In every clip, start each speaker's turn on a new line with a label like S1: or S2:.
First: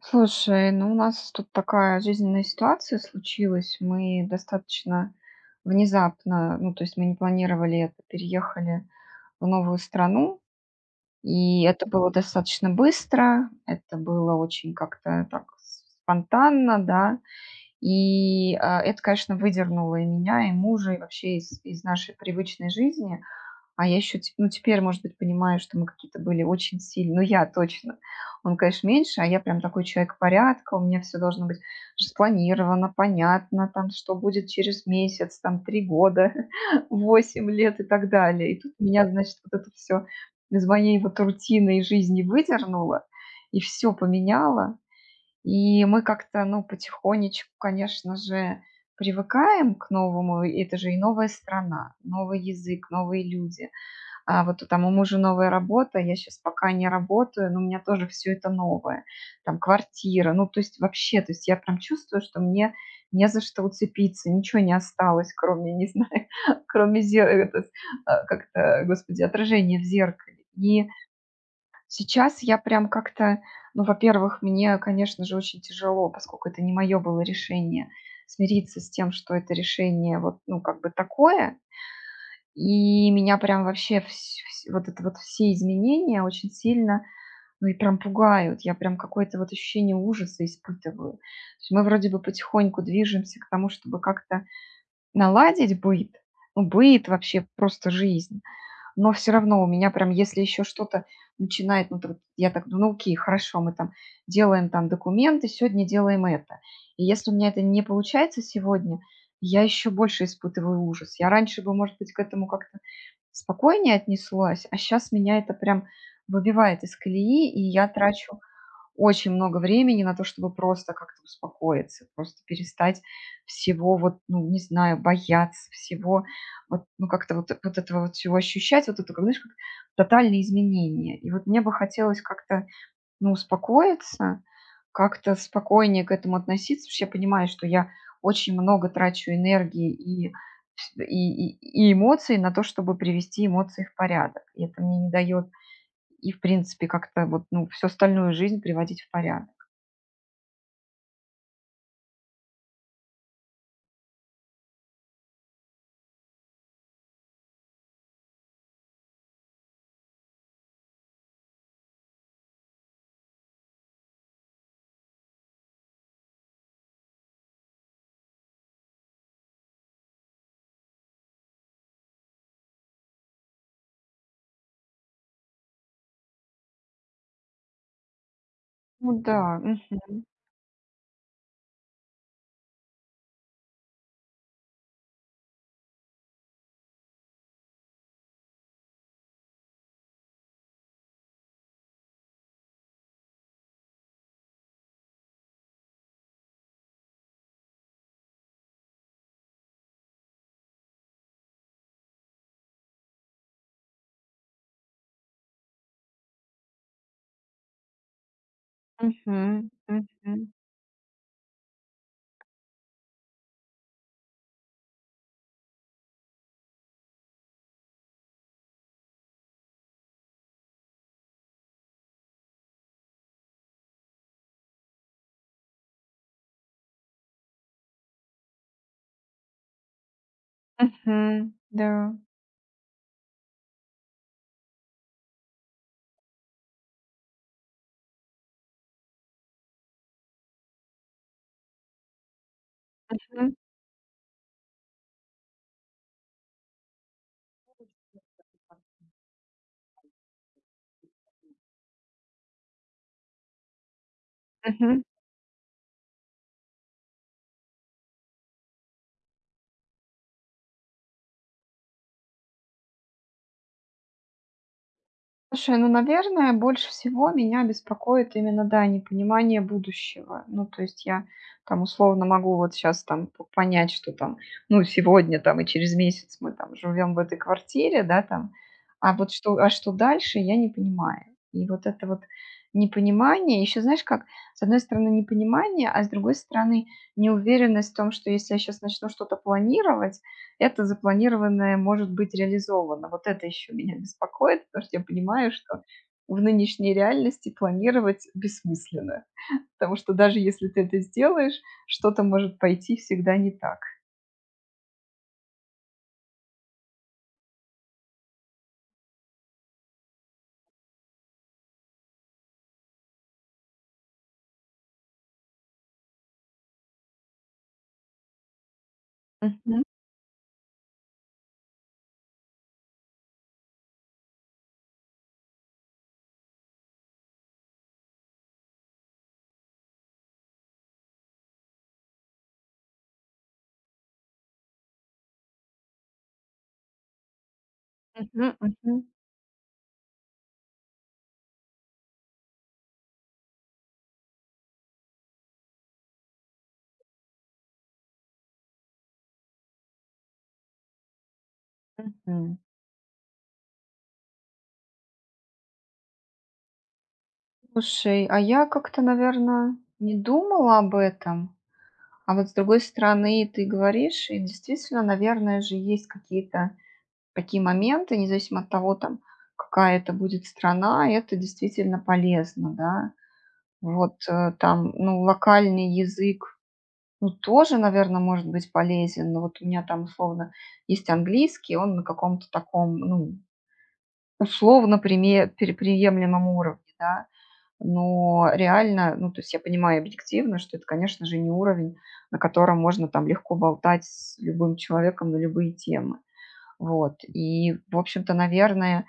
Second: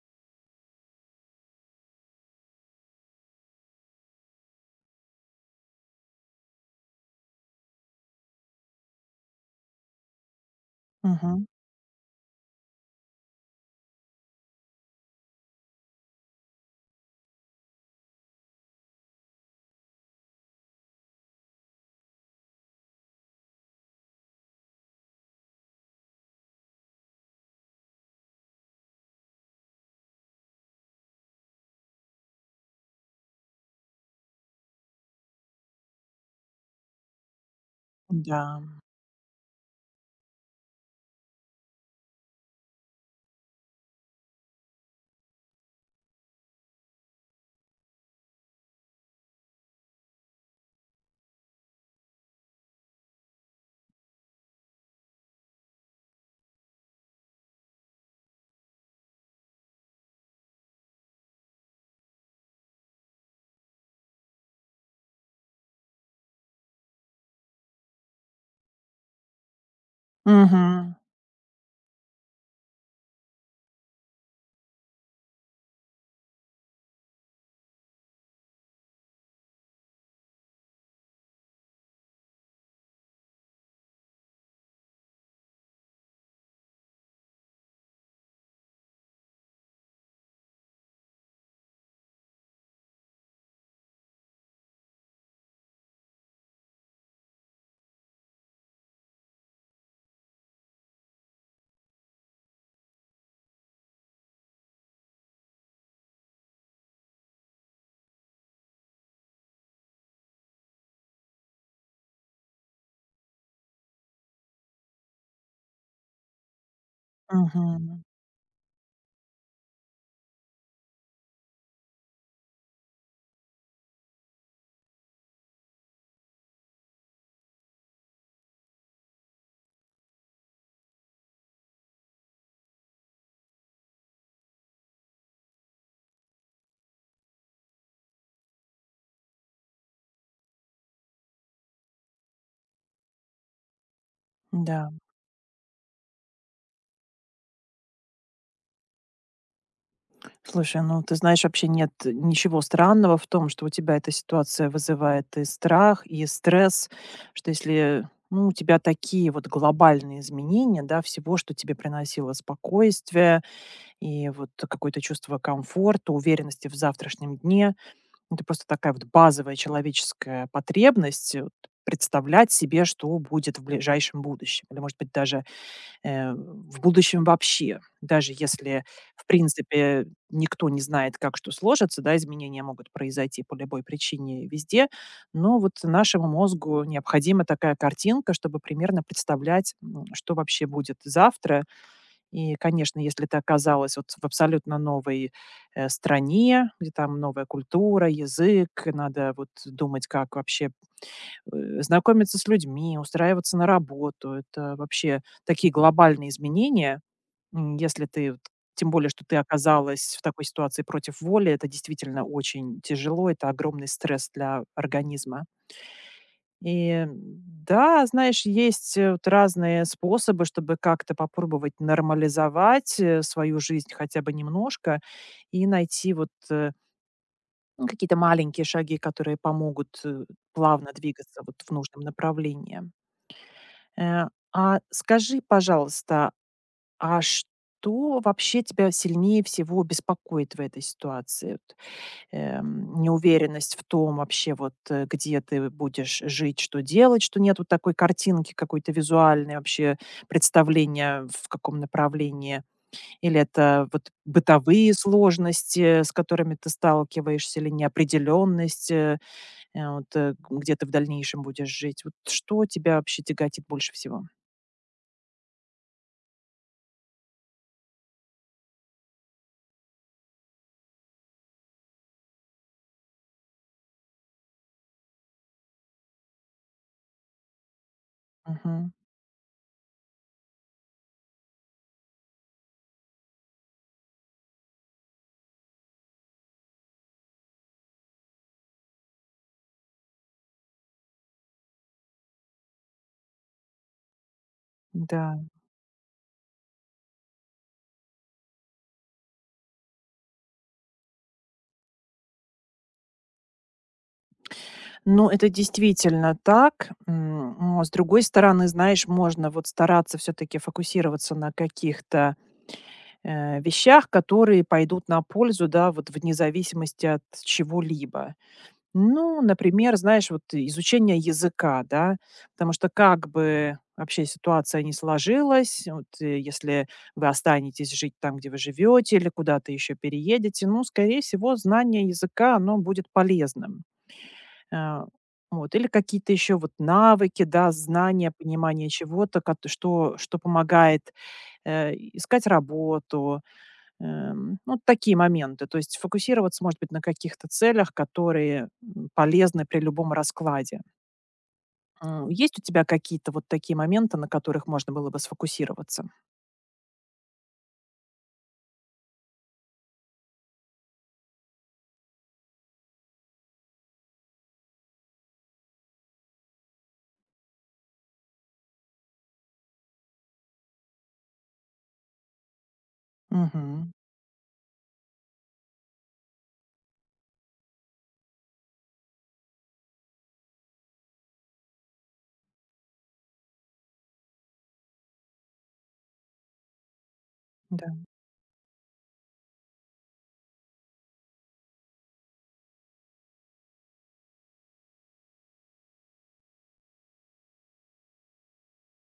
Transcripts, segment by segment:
S1: Слушай, ну у нас тут такая жизненная ситуация случилась. Мы достаточно внезапно, ну то есть мы не планировали это, переехали в новую страну.
S2: Мгм.
S1: И это было достаточно быстро, это было очень как-то так спонтанно, да. И это, конечно, выдернуло и меня, и мужа, и вообще из нашей привычной жизни. А я еще, ну, теперь, может быть, понимаю, что мы какие-то были очень сильные. Ну, я точно. Он, конечно, меньше, а я прям такой человек порядка. У меня все должно быть спланировано, понятно, там, что будет через месяц, там, 3 года, 8 лет и так далее. И
S2: Да.
S1: тут меня, значит, вот это все из моей вот рутины и жизни выдернуло, и все поменяло. И мы как-то, ну, потихонечку, конечно же, привыкаем к новому. И это же и новая страна, новый язык, новые люди. А вот там у мужа новая работа, я сейчас пока не работаю, но у меня тоже все это новое. Там квартира, ну, то есть вообще, то есть я прям чувствую, что мне не за что уцепиться, ничего не осталось, кроме, не знаю, кроме зе этот, как то господи, отражения в зеркале. И
S2: Мгм.
S1: сейчас я прям как-то, ну, во-первых, мне, конечно же, очень тяжело, поскольку это не мое было решение, смириться с тем, что это решение вот, ну, как бы такое. И меня прям вообще всь всь вот это вот все изменения очень сильно, ну, и прям пугают. Я прям какое-то вот ощущение ужаса испытываю. То есть мы вроде бы потихоньку движемся к тому, чтобы как-то наладить быт, ну, быт, вообще просто жизнь. Но все равно у меня прям, если еще что-то начинает, ну, вот я так думаю, ну, окей, хорошо, мы там делаем там документы, сегодня делаем это. И если у меня это не получается сегодня, я еще больше испытываю ужас. Я раньше бы, может быть, к этому как-то спокойнее отнеслась, а сейчас меня это прям выбивает из колеи, и я
S2: Мгм.
S1: трачу очень много времени на то, чтобы просто как-то успокоиться, просто перестать всего вот, ну, не знаю, бояться всего, вот, ну, как-то вот, вот этого вот всего ощущать, вот это, как, знаешь, как тотальные изменения. И вот мне бы хотелось как-то, ну, успокоиться, как-то спокойнее к этому относиться, потому что я понимаю, что я очень много трачу энергии и эмоций на то, чтобы привести эмоции в порядок. И это
S2: Да.
S1: мне не дает и, в принципе, как-то вот, ну, всю остальную жизнь приводить в порядок.
S2: Слушай, ну ты знаешь, вообще нет ничего странного в том, что у тебя эта ситуация вызывает и страх, и стресс, что если, ну, у тебя такие вот глобальные изменения, да, всего, что тебе приносило спокойствие и вот какое-то чувство комфорта, уверенности в завтрашнем дне. Это просто такая вот базовая человеческая потребность вот представлять себе, что будет в ближайшем будущем. Или, может быть, даже в будущем вообще. Даже если,
S1: Ну
S2: в
S1: да,
S2: принципе,
S1: мгм,
S2: никто не знает, как что сложится, да, изменения могут произойти по любой причине везде, но вот нашему мозгу необходима такая картинка, чтобы примерно представлять, что вообще будет завтра. И, конечно, если ты оказалась вот в абсолютно новой стране, где там новая культура, язык, и надо вот думать, как вообще знакомиться с людьми, устраиваться на работу. Это вообще такие глобальные изменения. Если ты, тем более, что ты
S1: мгм, мгм,
S2: оказалась в такой ситуации против воли, это действительно очень тяжело, это огромный стресс для организма. И да, знаешь, есть вот разные способы, чтобы как-то попробовать нормализовать свою жизнь хотя бы немножко и найти вот ну, какие-то маленькие шаги, которые помогут плавно двигаться
S1: мгм,
S2: вот в
S1: да,
S2: нужном направлении. Э, а скажи, пожалуйста, а что вообще тебя сильнее всего беспокоит в этой ситуации? Вот,
S1: мгм,
S2: неуверенность в том вообще, вот, где ты будешь жить, что делать, что нет вот такой картинки какой-то визуальной вообще представления, в каком направлении? Или это вот бытовые
S1: мгм.
S2: сложности, с которыми ты сталкиваешься, или неопределенность, вот, где ты в дальнейшем будешь жить? Вот что тебя вообще тяготит больше всего?
S1: Слушай, ну, наверное, больше всего меня беспокоит именно, да, непонимание будущего. Ну, то есть я там условно могу вот сейчас там понять, что там, ну, сегодня там и через месяц мы там живем в этой квартире, да, там, а что дальше, я не понимаю. И вот это вот непонимание, еще знаешь как, с одной стороны непонимание, а с другой стороны неуверенность в том, что если я сейчас начну что-то планировать, это запланированное может быть реализовано. Вот это еще меня беспокоит, потому что я
S2: Да.
S1: понимаю, что в нынешней реальности планировать бессмысленно, потому что даже если ты это сделаешь, что-то может пойти всегда не так.
S2: Ну, это действительно так. Но, с другой стороны, знаешь, можно вот стараться все-таки фокусироваться на каких-то вещах, которые пойдут на пользу, да, вот вне зависимости от чего-либо. Ну,
S1: Мгм,
S2: например, знаешь, вот изучение языка, да, потому что как бы вообще ситуация не сложилась, вот если вы останетесь жить там, где вы живете, или куда-то еще переедете, ну, скорее всего, знание языка, оно будет полезным. Э, вот. Или какие-то еще вот навыки, да, знания,
S1: мгм,
S2: понимание
S1: мгм,
S2: чего-то, кат что что помогает, искать работу. Ну, такие моменты. То есть фокусироваться, может быть, на каких-то целях, которые, полезны при любом раскладе.
S1: мгм.
S2: Есть у тебя какие-то вот такие моменты, на которых можно было бы сфокусироваться?
S1: Слушай, а я как-то, наверное, не думала об этом. А вот с другой стороны, ты говоришь, и действительно, наверное же, есть какие-то такие моменты, независимо от того, там, какая это будет страна, это действительно полезно, да.
S2: Мгм.
S1: Вот там, ну, локальный язык, ну, тоже, наверное, может быть полезен, но вот у меня там, условно, есть английский, он на каком-то таком, ну, условно приемлемом уровне, да,
S2: Да.
S1: но реально, ну, то есть я понимаю объективно, что это, конечно же, не уровень, на котором можно там легко болтать с любым человеком на любые темы. Вот. И, в общем-то, наверное,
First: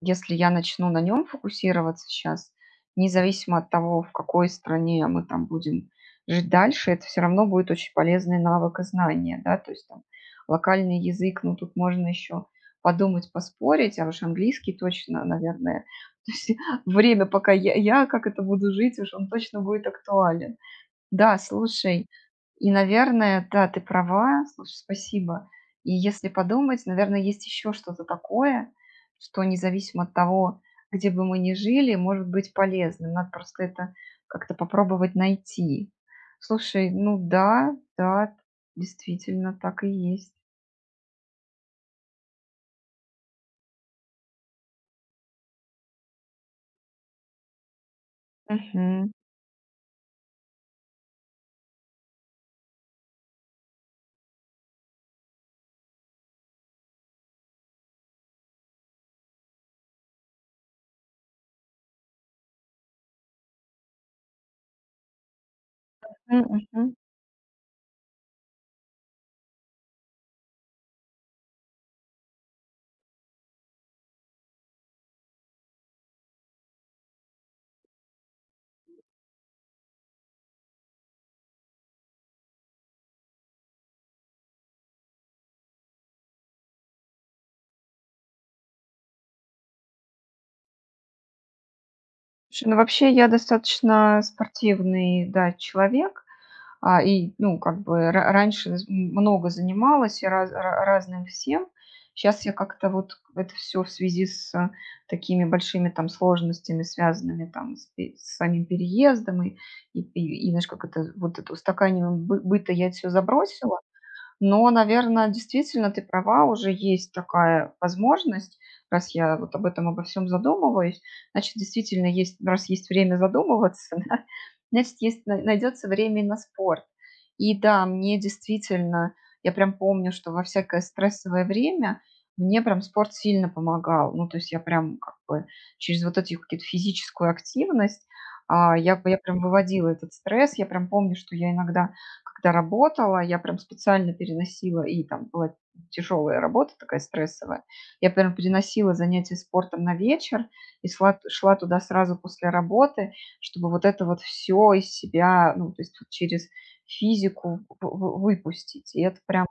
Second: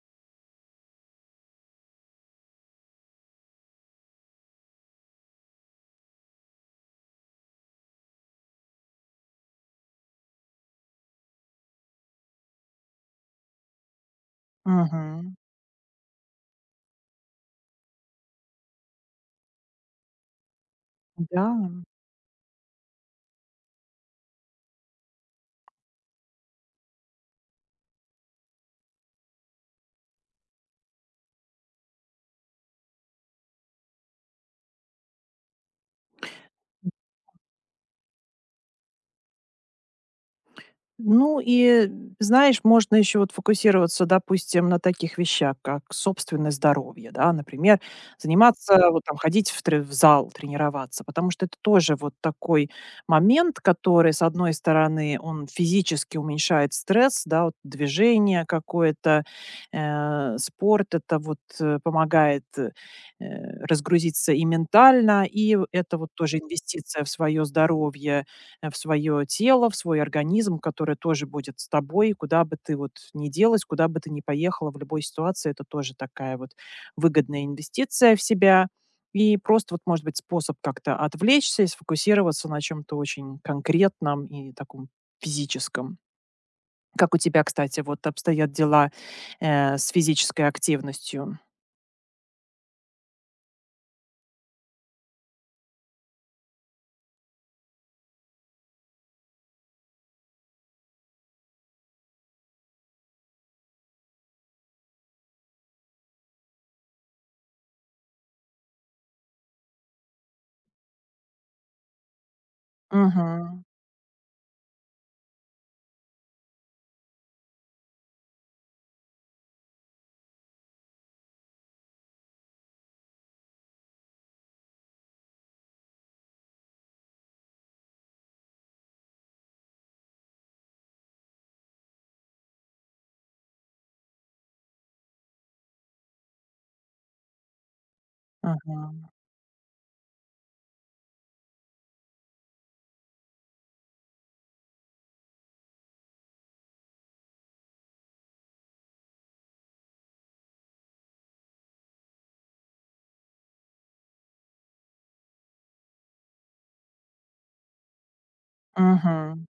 S1: если я начну на нем фокусироваться сейчас, независимо от того, в какой стране мы там будем жить дальше, это все равно будет очень полезный навык и знание, да. То есть там локальный язык, ну, тут можно еще подумать, поспорить, а уж английский точно,
S2: Мгм.
S1: наверное. То есть время, пока я как это буду жить, уж он точно будет актуален. Да,
S2: Да.
S1: слушай, и, наверное, да, ты права. Слушай, спасибо. И если подумать, наверное, есть еще что-то такое, что независимо от того, где бы мы ни жили, может быть полезным. Надо просто это как-то попробовать найти. Слушай, ну да, да, действительно, так и есть.
S2: Ну и, знаешь, можно еще вот фокусироваться, допустим, на таких вещах, как собственное здоровье, да, например, заниматься, вот
S1: Мгм.
S2: там, ходить в, в зал, тренироваться, потому что это тоже вот такой момент, который, с одной стороны, он физически уменьшает стресс, да, вот движение какое-то, спорт, это вот помогает разгрузиться и ментально, и это вот тоже
S1: Мгм, мгм.
S2: инвестиция в свое здоровье, в свое тело, в свой организм, который тоже будет с тобой, куда бы ты вот ни делась, куда бы ты ни поехала в любой ситуации. Это тоже такая вот выгодная инвестиция в себя. И просто вот, может быть, способ как-то отвлечься и сфокусироваться на чем-то очень конкретном и таком физическом. Как у тебя, кстати, вот обстоят дела с физической активностью?
S1: Слушай, ну вообще я достаточно спортивный, да, человек. А, и, ну, как бы ра раньше з м много занималась и разным всем. Сейчас я как-то вот это все в связи с такими большими там сложностями, связанными там с пе с самим переездом и, знаешь, как это, вот это устаканиванием бы быта, я все
S2: Мгм.
S1: забросила. Но, наверное, действительно, ты права, уже есть такая возможность. Раз я вот об этом обо всем задумываюсь, значит, действительно есть, раз есть время задумываться, да, значит, есть, найдется время и на спорт. И да, мне действительно, я прям помню, что во всякое стрессовое время мне прям спорт сильно помогал. Ну, то есть я прям как бы через вот эту какую-то физическую активность, я,
S2: Мгм.
S1: я прям выводила этот стресс. Я прям помню, что я иногда когда работала, я прям специально переносила, и там была тяжелая работа, такая стрессовая. Я прям переносила занятия спортом на вечер и шла туда сразу после работы, чтобы вот это вот все из себя, ну, то есть вот через физику выпустить. И это прям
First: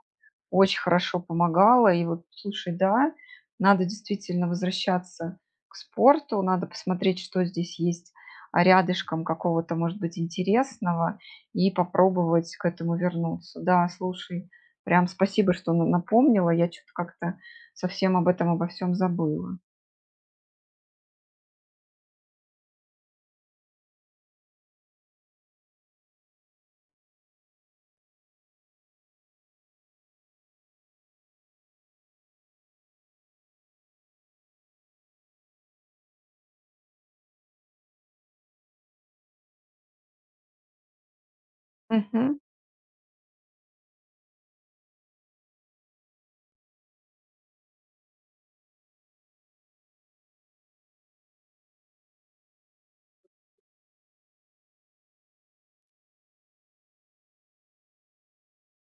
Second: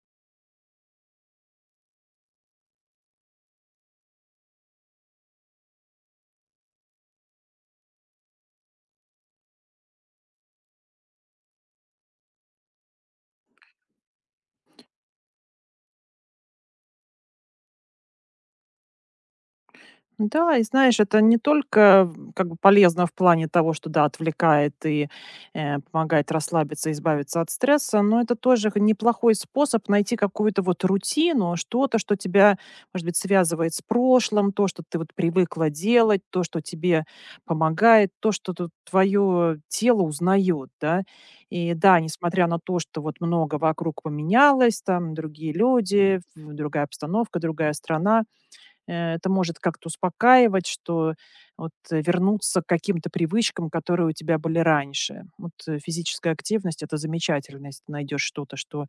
S1: очень хорошо помогала. И вот, слушай, да, надо действительно возвращаться к спорту, надо посмотреть, что здесь есть рядышком какого-то, может быть, интересного, и попробовать к этому вернуться. Да, слушай, прям спасибо, что напомнила. Я что-то как-то совсем об этом, обо всем забыла.
S2: Да, и знаешь, это не только как бы полезно в плане того, что да, отвлекает и помогает расслабиться, избавиться от стресса, но это тоже неплохой способ найти какую-то вот рутину, что-то, что тебя, может быть, связывает с прошлым, то, что ты вот привыкла делать, то, что тебе помогает, то, что твое тело узнает, да. И да,
S1: Мгм.
S2: несмотря на то, что вот много вокруг поменялось, там другие люди, другая обстановка, другая страна, это может как-то успокаивать, что вот вернуться к каким-то привычкам, которые у тебя были раньше. Вот физическая активность- это замечательно, если ты найдешь что-то, что,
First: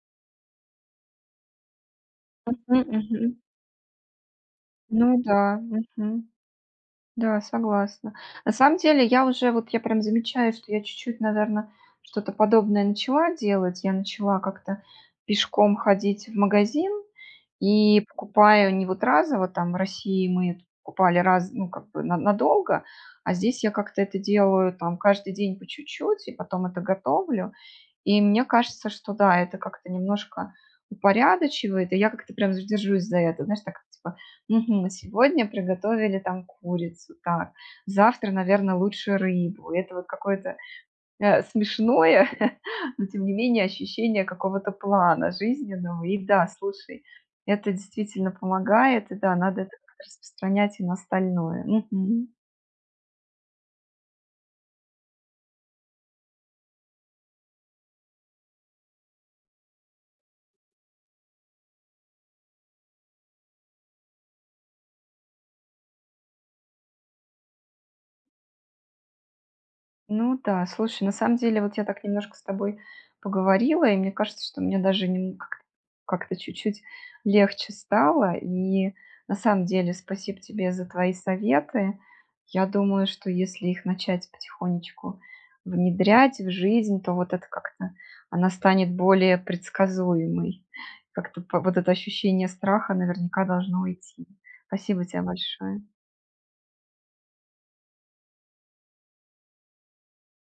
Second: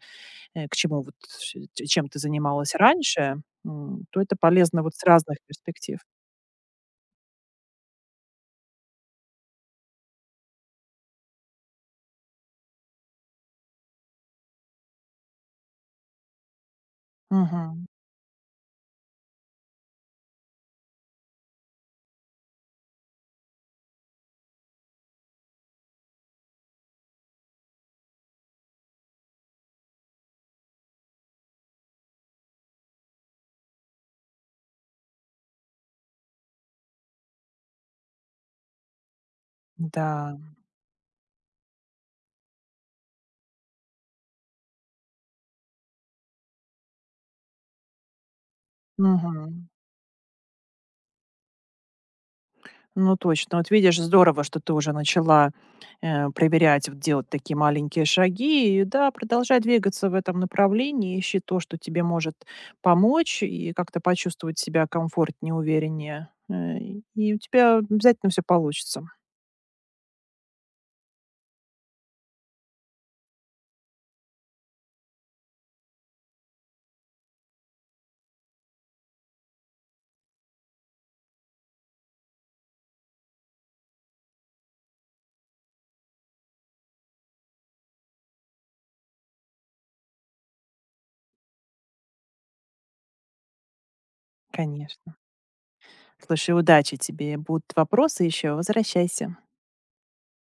S2: к чему вот э, ч чем ты
S1: Мгм.
S2: занималась раньше,
S1: Мгм.
S2: то это полезно вот с
S1: Ну
S2: разных
S1: да.
S2: перспектив.
S1: Мгм. Да, согласна. На самом деле я уже вот я прям замечаю, что я чуть-чуть, наверное, что-то подобное начала делать. Я начала как-то пешком ходить в магазин
S2: Мгм.
S1: и покупаю не вот разово, там в России мы покупали раз, ну, как бы на надолго, а здесь я как-то это делаю там каждый день по чуть-чуть и потом это готовлю. И мне кажется, что да, это как-то немножко упорядочивает, и я как-то прям задержусь за это. Знаешь, так типа Мгм. Сегодня приготовили там курицу, так. Завтра, наверное, лучше рыбу. И это вот
S2: Да.
S1: какое-то, смешное, но тем не менее ощущение какого-то плана жизненного. И да, слушай, это действительно помогает. И да, надо
S2: Мгм.
S1: это как-то распространять и на остальное. Мгм.
S2: Ну, точно. Вот видишь, здорово, что ты уже начала, проверять, вот делать такие маленькие шаги. И да, продолжай двигаться в этом направлении, ищи то, что тебе может помочь, и как-то почувствовать себя комфортнее, увереннее. И у тебя обязательно все получится,
S1: Ну да, слушай, на самом деле вот я так немножко с тобой поговорила, и мне кажется, что мне даже как-то чуть-чуть легче стало. И на самом деле спасибо тебе за твои советы. Я думаю, что если их начать потихонечку внедрять в жизнь, то вот это как-то она станет более предсказуемой. Как-то вот это ощущение страха наверняка должно уйти. Спасибо
S2: конечно.
S1: тебе большое.
S2: Слушай, удачи тебе. Будут вопросы еще, возвращайся.